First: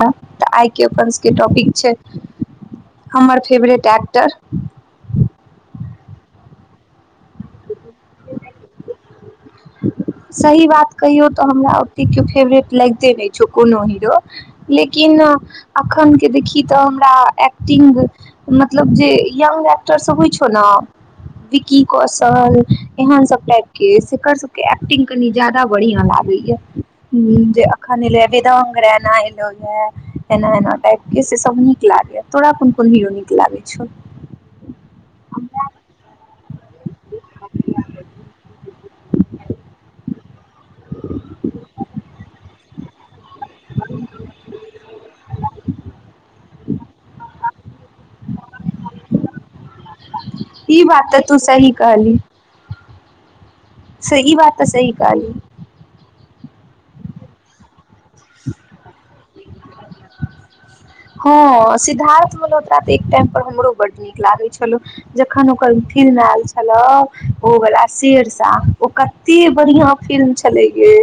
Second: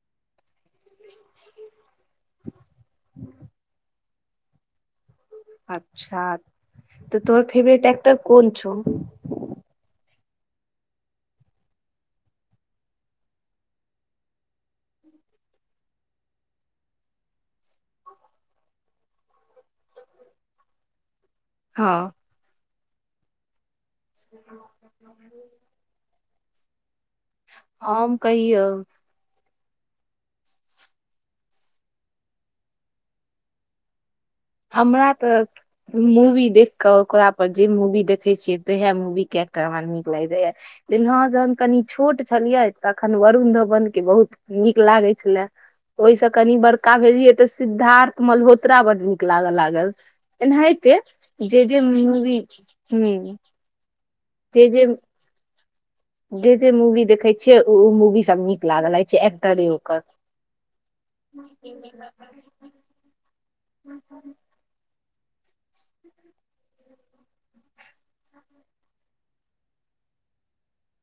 तऽ आइ के अपन सब के टॉपिक छै हमर फेवरेट चार [inaudible] अच्छा तऽ तोर फेवरेट एक्टर कोन छऔ ह सही बात कहियौ तऽ हमरा ओतेक केओ फेवरेट लगिते नहि छौ कोनो हीरो लेकिन अखन के देखी तऽ हमरा एक्टिंग मतलब जे यंग एक्टर सब ने वीकी हँ कौशल एहन सब टाइप के से एक्टिंग कनि ज्यादा बढ़िया लागै या हुँ जे अखन हम एलइ या कहियौ वङग रैना ल एना एना टाइप के से सब नीक लागैए तोरा कोन कोन हीरो नीक लागै छौ हमरा तऽ मूवी देख कऽ वी के्टर हमरा नीक लग रह या लेकिन हँ जहन कनि छोट छलियै तखन वरुण धवन के बहुत नीक लागे छले ओहिस कनी बड़ ्का भेल ते सिद्धार्थ मलहोत्रा बन लागऽ लागल ई एनाहिते बात तऽ तू जे सही जे मुवी ह सही बात तऽ सही कहली जे जे मूवी देखे छियै ओ मूवी सब नीक लागल रहै छै एक्टरे हँ ओकर सिद्धार्थ मल्होत्रा एकटाइम पर हमरो बड्ड नीक लागै छलौ जखन ओकर फिल्म आयल छलह ओ वला शेरशाह ओ कते बढ़िया फिल्म छले गे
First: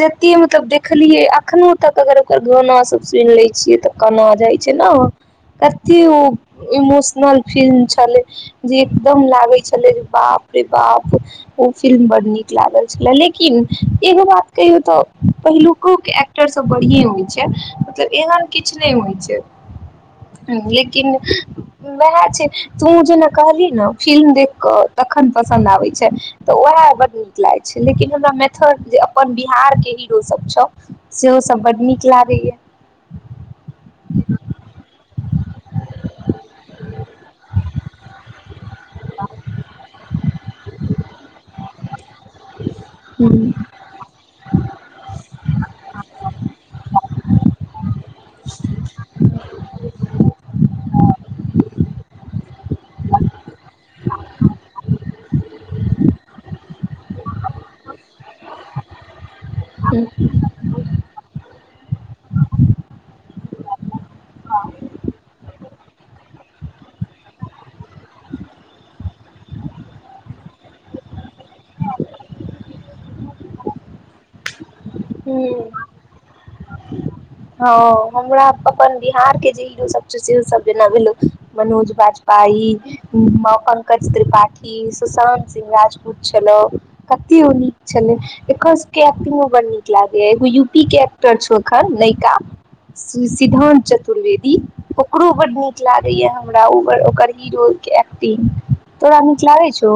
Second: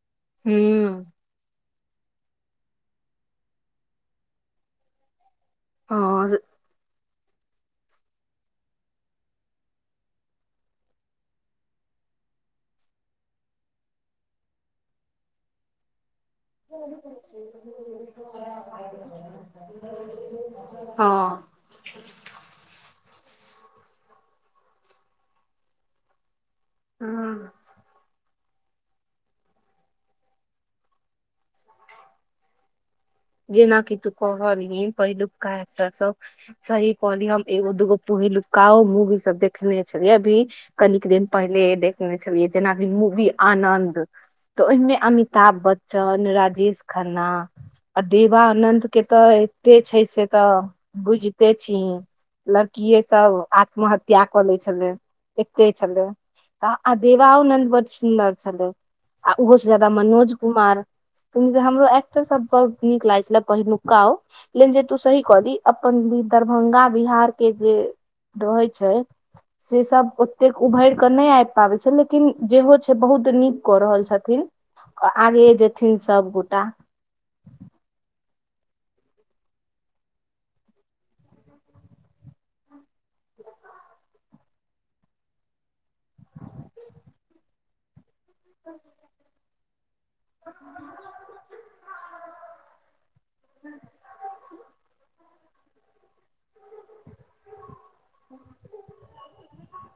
जते मतलब हूं देखलियए अखनो तक अगर ओकर गाना सब सुनि लै छियै तऽ कोना जाइ छै ने की ओ हँ इमोशन फिल्म छले जे एकदम लागे छले बाप रे बाप ओ फिल्म निक लागेल छलै लेकिन एगोबात कहियो त पहिलेको के एक्टर र सब बढ़िए होइत छै एहन किछ नहि होइ छै लेकिन हँ वह छै तू जेना कहली ने फिल्म देख क तखन पसन्द आबै छै तऽ उएह बड नीक हँ लागैत छै लेकिन हमरा जे अपन बिहार के हीरो सब छौ सेहो सब बड नीक लागेया जेनााकि तू कहलह पहिलुक का सब सही कहली हम एगो दूगो पहिलुक काउ मुँवि सब देखने छल अभी कनिक दिन पहिले देखने छलियै जेनाभ मूवी हूँ आनन्द तऽ ओहिमे अमिताभ बच्चन राजेश खन्ना विवानंद के तऽ एते छै से तऽ बुझते छी लड़किए सब आत्महत्या कऽ ले छलै एते छलै त आ देवाओनंद बड सुन्दर छलल आ ओहो से जाय्दा मनोज कुमार हमरो एक्टर सब नीक लागै छले पहिलुक्का ओ लेकिन जे तू सही कऽ दी अपन दरभंगा बिहार के जे रहै छै से सब ओतेक उभरि कऽ नहि आबि पाबै छै लेकिन जेहो छै बहुत नीक कऽ रहल छथिन आगे हूँ जेथिन सबगोटा हँ हमरा अपन बिहार के जे हीरो सब से सब जेना भेल मनोज बाजपा प त्रिपाठी सुशानत सिंह राजपूत छल क [inaudible] नीक छलै एकर सबके एक्टिंग मे ब् नीक लागैए एगो यूपी के एक्टर छौ एखन नयका सिद्धान्त चतुर्वेदी ओकरो बड्ड नीक लागैए हमरा ओ ओकर हीरो एक दिन तोरा अी क् लागै छ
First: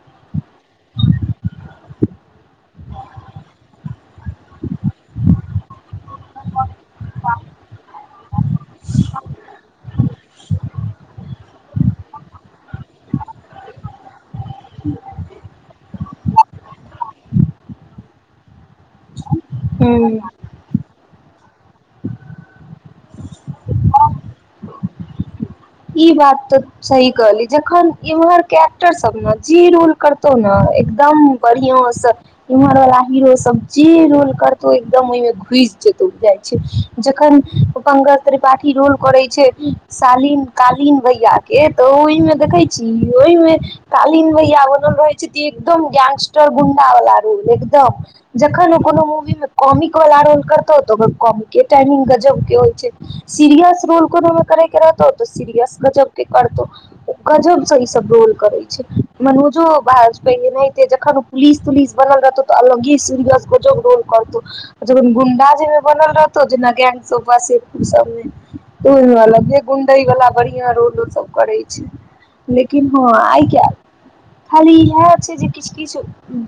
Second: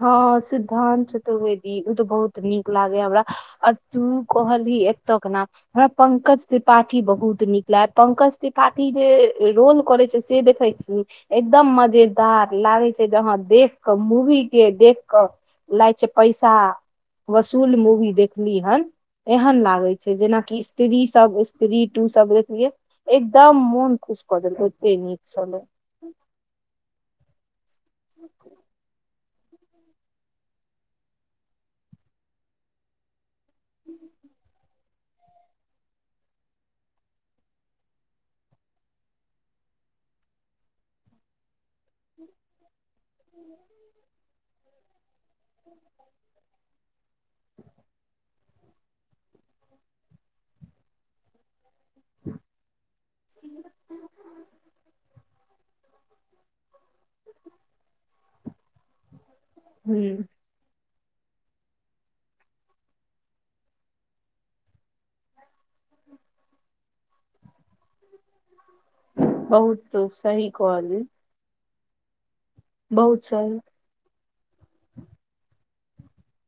हँ सिद्धानं्त चतुर्वेदी ओ तऽ बहुत नीक लागे हा हमरा आ तू कहली एत नाम हमरा पंकज त्रिपाठी बहुत नीक लाग पंकज त्रिपाठी जे रोज करे छै से देखै छी एकदम मजेदार लागे छै जहाँ देख के मुह के देख क लागै छै पैसा वसूल मूवी देखली हन एहन लागै छै हमरा जेनाकि स्त्री सब स्त्री टू सब देखलियै एकदम मन खुश कऽ देल ओते नीक चल ई बात तऽ सही कहली जखन इम्हर के एक्टर सब ने जे रोल करतौ ने एकदम बढ़िया से इम्हर वाला हीरो सब जे रोल कर एकम ओहि घुस जेतउ जाइ छै जखन पंकज त्रिपाठी रोल करे छै सालीन कालीन वहियाद के तऽ ओहि में देखे छी ओहिमे कालीन भैया बनल रहे छै ती एकदम गैंगस्टर गुं्डा वाला रूल एकदम खन कोनो मूवी मे कॉमिक वाला रोल करतौ तऽ ओकर कॉमिक टाइमंग गजब के होइ छै सीरियस रोल कोमे करेके रहत सीरियस गजब के करतो गजब से ई सब रोल करे छै मनोजो ह बाहर बै [inaudible] जखन पुलिस तुलिस बनल रहतौ तऽ अलगे सूर्यस गोज रोल करतौ जखन गुंडा जे बनल रहतौ जेना गैंग सबमे बहुत गुंडई वला सही बढ़िया रोल कहली ओ सब करै छै लेकिन हँ बहुत आइ सही क्य खाली इएह जे किछु किछु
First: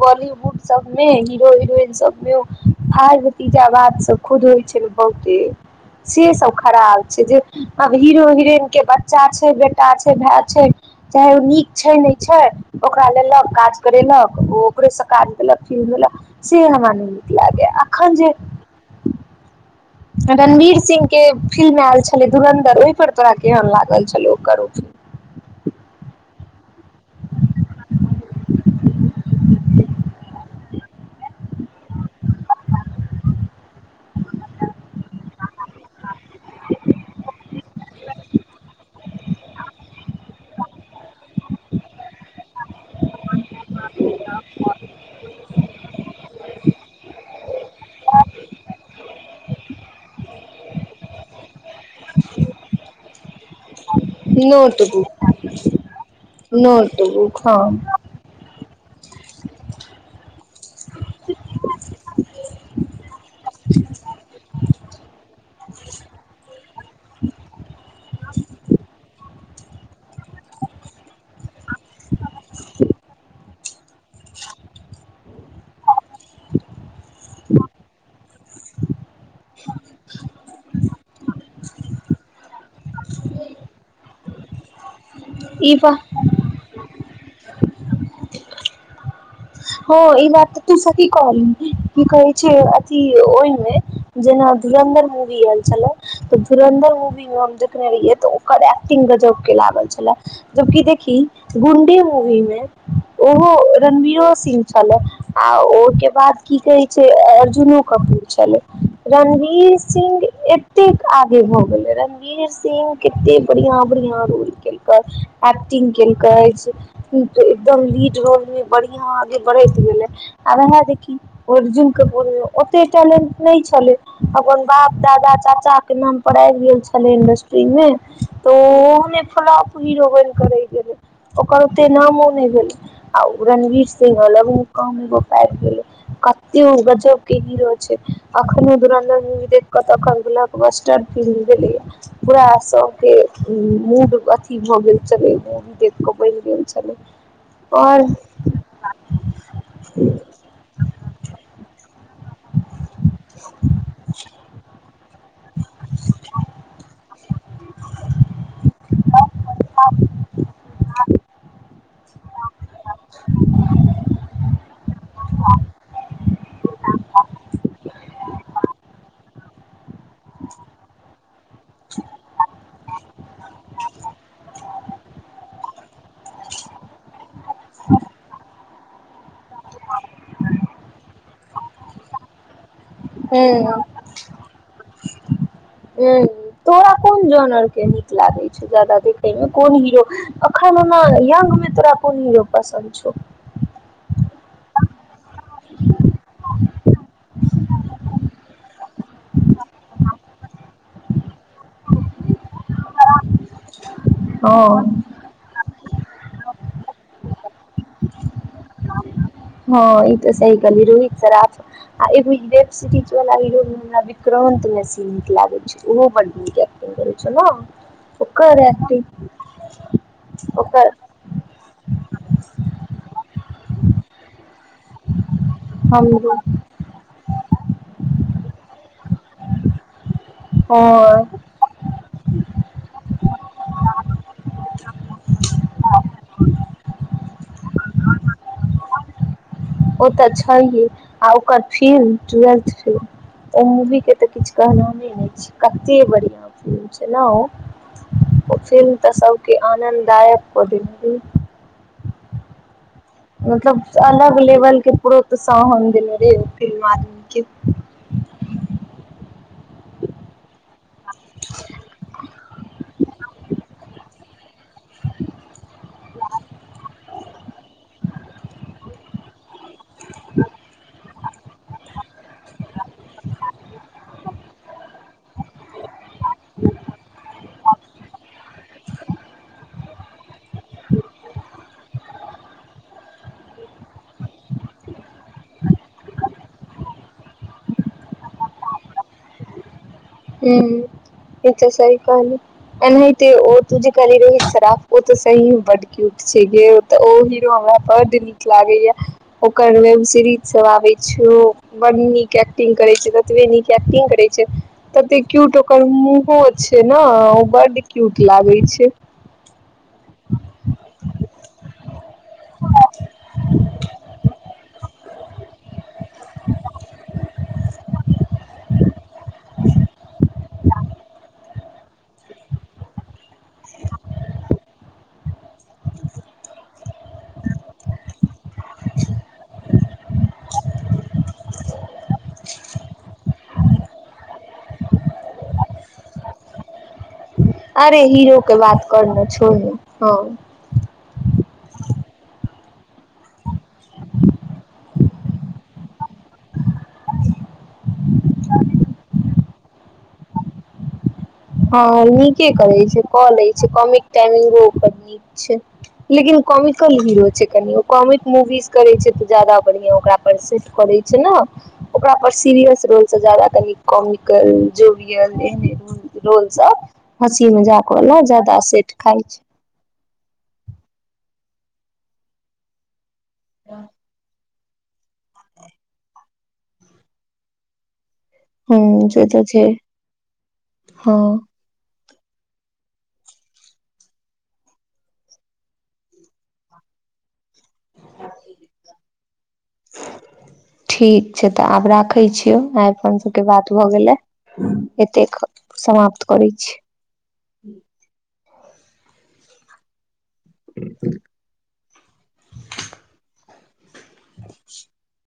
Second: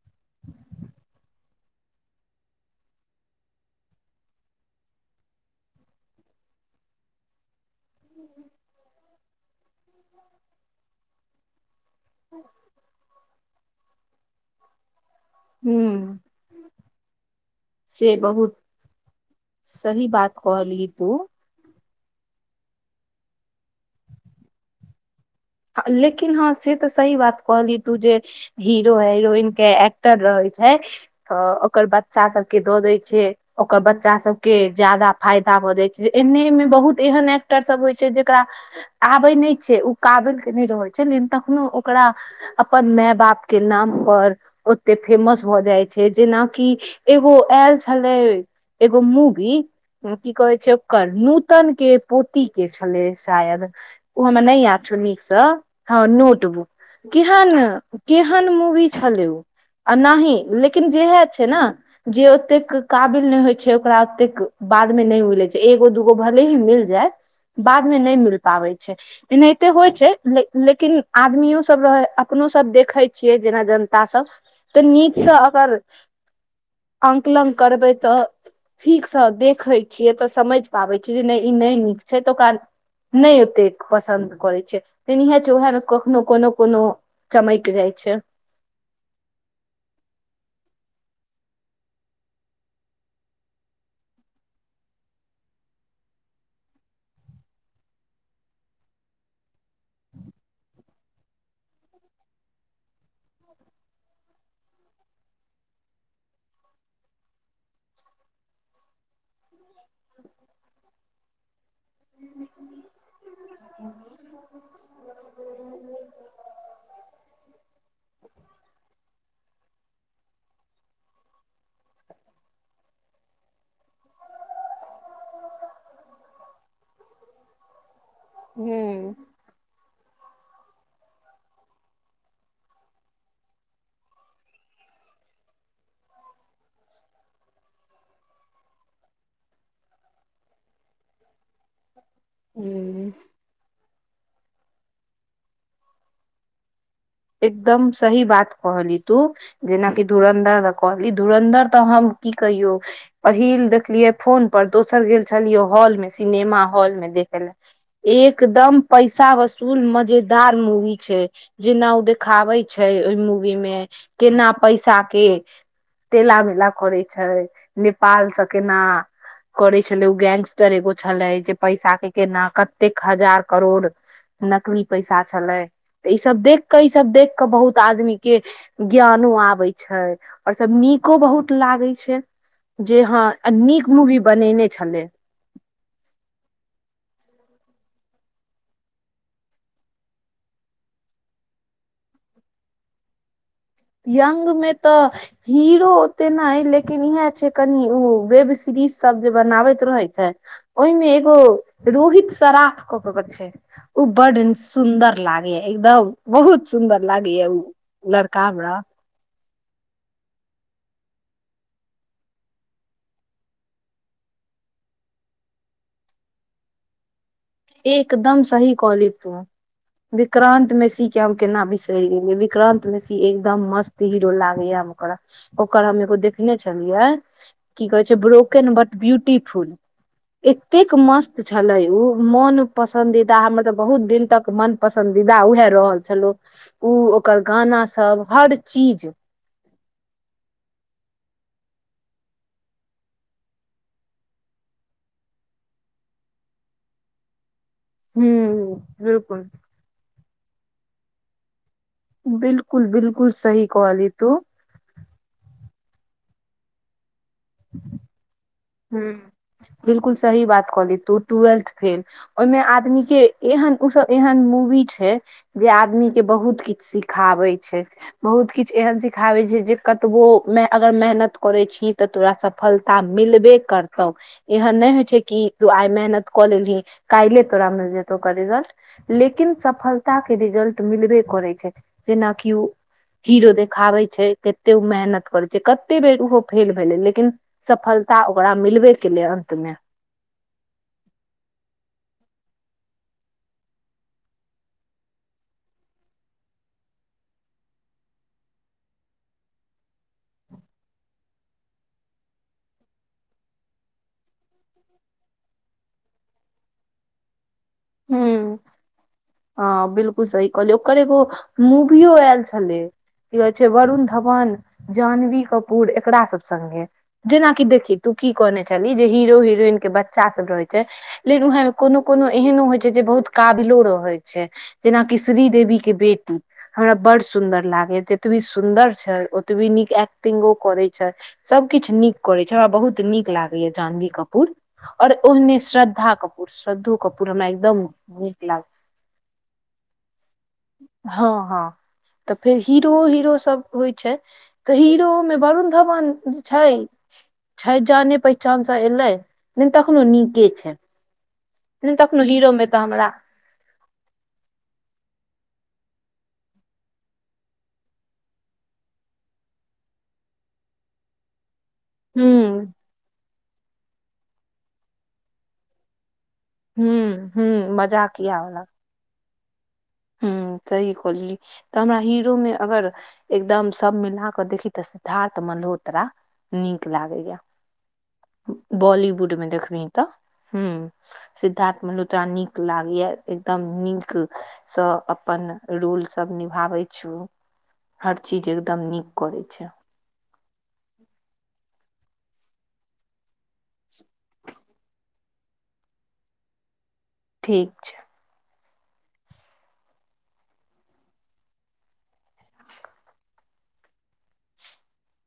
बॉलीवुड सब मे हीरो हिरोइन सब मे भार भतीजा बात खुद होइ छै ने बहुते से सब खराा छै जे हीरो हिरोइन के बच्चा छै बेटा छै भाय छै चाहे ओ नीक छै नहि छै ओकरा लेलक काज करेलक ओ ओकरे स काट देलक फिर हूँ देलक से हमरा नहि नीक लागै से एखन जे बहुत सही बात रणवीर कहली सिंह तू के फिल्म आयल छल धुरनधर ओहि पर तोरा केहन लागल छलौ ओकर हाँ, लेकिन हँ से तऽ सही बात कहली तू जे हीरो हेरोइन के एक्टर रहै छै तऽ ओकर बच्चा सबके दऽ दै छै ओकर बच्चा सबके जाादा फायदा एने बहुत एहन एक्टर सब होइ छै जेकरा आबै नहि छै ओ काबिल रहै छै लेकिन तखनो ओकरा अपन माय बाप के नाम पर ओते फेमस भऽ जाइ छै जेनाकि एगो आयल छलै एगो मूवि की कहै छै ओकर नूतन के पोती के छलै शायद ओ हममे फिल्म नहि याद सुननी नोटबुक हँ नोटबुक नोटबुक केहन हँ केहन मूवी छलै ओ आ नही लेकिन जेएह छै ने जे ओतेक काबिल नहि होइ छै ओकरा ओतेक बाद मे नहि मिलै छै एगो दूगो भले ही मिल जाय बाद मे नहि मिल पाबै छै एनाहिते होइ छै लेकिन आदमियो सब रह अपनो सब देखे छियै जेना जनता सब तऽ नीक अंकलन करबै तऽ ठीकसँ देखै छियै तऽ समझ पाबै छी जे नहि ई नहि नीक छै तऽ ओकरा नहि ओतेक पसन्द करै छै तेन इह चूहा ई मे बा कखनो कोनो कोनो चमक जाइ छै हो ई तू की कही की कहे छै अथी ओहि मे जेना धुरंधर मूवी आयल छले तऽ धुरन्दर मूवी मे हम देखने रहियै तऽ ओकर एक्टिंग गजब के लागल छले जबकि देखि गुंडी मूवी मे ओहो रणवीरो सिंह छल आ ओहिके बाद की कहे छै अर्जुनू कपूर छले रणवीर सिंह एतेक आगे भऽ गेले रणवीर सिंह केते बढ़िया बढ़िया रोल केल एक्टिंग केल एकदम लीड रोल मे बढ़ियागे देखर्जुन ओटेंट छल अपन बाप दादा चाचा के नाम पर आबि गेल छले इंडस्ट्री मे हूँ तऽ फल करै गेल ओकर ओते नामो नहि भेलै आ रणवीर सिंहलग कह ोप गेल कतेक उ केी रह छै एखन दुर मु कत पूरा सब हूँ के मूड कि भऽ गेल छलै देख कऽ बनि गेल छ एकदम सही बात कहलहि तू जेनाकि धुरन्धर दऽ कहलहि धुरन्धर तऽ हम की कहियो पहिल देखलियै फोन पर दोसर छलियौ हॉल मे सिनेमा हॉल में देखय लै एकदम पैसा वसूल मजेद मुवी छै जेना देखाबै छै ओहि मूवी मे केना पैसा के तेला मेला करै छै नेपाल ाल सकेना करै छलै ओ गेंगस्टर एगो छलै पैसा के केना कतेक हजार करोड़ नकली पैसा छलै तऽ ई सब देख कऽ ई सब देख कऽ बहुत आदमी के ज्ञानो आबै छै और सब नीको बहुत लागे छै जे हँ हूँ नीक मूवी बनेने छलै हूँ तोरा कोन के नीक लागे छै जादाा देखे मे कोन हीरो अखन ओना यंग में तोरा कोन हीरो पसन्द छ यंग में ते हीरो ओते न ह लेकिन इहे छै कनि उ वेब सीरीज सब जे बनाबैत रहैत है ओहिमे एगो रोहित शराफ कऽ के के छै ऊ बड हँ सुंदर लागे ये एकदम बहुत सुंदर लागे या ऊ लड़का कामराा हँ ई तऽ सही कही रोहित शराफ आ वेब सीरीज वाल व्रम न्सी नीक लागे छै ओहो ब नीक एकटिंग करे छै ने एकदम ओकर सही कहलन्हि एक्टिंग तू विक्रान्त ओकर मेसी के हम केना बिसरि गेलियै विक्रान्त मेसी एक दम मस्त हीरो लागैया हमरा ओकर हम एगो हमरो देखने छलियै की कहे छै ब्रोकन बट ब्यूटिफुल एतेक हँ मस्त छले उ मन पसंन्दीदा हमर तऽ बहुत दिन तक मन पसन्दीदा उएह रहल छलौ उ ओ ओकर गाना सब हर चीज ओ तऽ छैहे आ ओकर फिल्म टूएल्थ फेल ओ मूवीके तऽ किछु कहनामे नहि छै कतै बढ़िआँ फिल्म छै ने ओ हूँ ओ फिल्म तऽ बिल्कुल सबके आनन्ददायक कऽ देने रहय बिल मतलब अलग लेवल के प्रोत्साहन देने रहय ओ फिल्म आदमी के ह बिलकुल सही बात कहली तू टूएल्थ फेल ओहिमे आदमी के एहन ओ सब एहन मूवी छै जे आदमी के बहुत किछ सिखाबे छै बहुत किछ एहन सिख सिखाबै छै जे कतबो मे अगर मेहनत करै छी ही तऽ तोरा सफलता मिलबे करतौ एहन नहि होइ छै कि तूं आइ मेहनत कऽ लेलही काल्हिले तोरा मिल जेतो रिजल्ट लेकिन सफल ताक के रिजल्ट मिलबे करै छै जेनाकि ओ हीरो देखाबै छै कते ओ मेहनत करै छै कते बेर ओहो फेल भेलै लेकिन सफलता ओकरा मिलबे केलै अन्तमे ह ई तऽ सही कहलहि एनेहिते ओ तू जे कहने रहि रोहित सराफ ओ तऽ सही में बड्ड क्यूट छै गे ओतऽ ओ हीरो हमरा बड्ड नीक लागे ओकर वेब सीरीज सब आबे छौ बड्ड नीक एक्टिंग करै छै ततबे नीक एक्टिंग करै छै तते क्यूट ओकर मुँहो छै ने ओ बड्ड क्यूट हूँ लागै छै हँ बिलकुल सही कहलिओ ओकर एगो मूवियो आयल छलै की कहै छै वरुण धवन जान्नवी कपूर एकरा सब संगे जेना कि देखहि तू की कहने छलन्हि हीरो हिरोइन के बच्चा सब रहै छै ले फेर उहै मे कोनो कोनो एहनो होइ छै जे बहुत काबिलो रहै छै जेना की श्री देेवी के बेटी हमरा बड़ सुंन्दर लागे जतबी सुन्दर छै ओतबी नीक एक्टिंग करै छै सब किछ नीक करै छै हमरा बहुत नीक लाग जानवी कपूर आओर ओहिने श्रद्धा कपूर श्रद्धू कपूर हमरा एकदम अरे नीक हीरो के लाग बात करने छोड़ने हँ हँ हँ तऽ फेर हीरो हीरो सब के होइ छै तऽ ही रो मे वरुण धवन छै छै जाने पहिचानसँ एयलै लेकिन तखनो नीके छै लेकिन हँ तखनो नीके हीरो मे तऽ करै छै हमरा कऽ ले छै कॉमिक टाइमिंगो नीक छै लेकिन कॉमिकल हीरो छै कनि ओ कॉमिक मूवीज करै छै तऽ ज्यादा बढ़िआ ओकरा पर सेट करै छै ने ओकरा पर हुँ सीरियस रोलसँ जादा कनि कॉमिकल जोरियल एहने रोल सब हुँ हँसी हुँ मजाक वाला ज्यादा सेट खाय छै ह सही कहली तऽ हमरा हीरो मे अगर एकदम सब मिला कऽ देखी तऽ सिद्धार्थ मल्होत्रा नीक लागैया हूं से बॉलीवुड तऽ मे छै देखबी तऽ ह हँ सिद्धारथ मलहो एकटा नीक लागैया एकदम नीक सँ अपन रोलसभ निभाबै छौ हर चीज एकदम नीक करै छै रखै छियो आइ अपन सबके बात भए गेले एतेक समाप्त करैत छी ठीक छै ह ह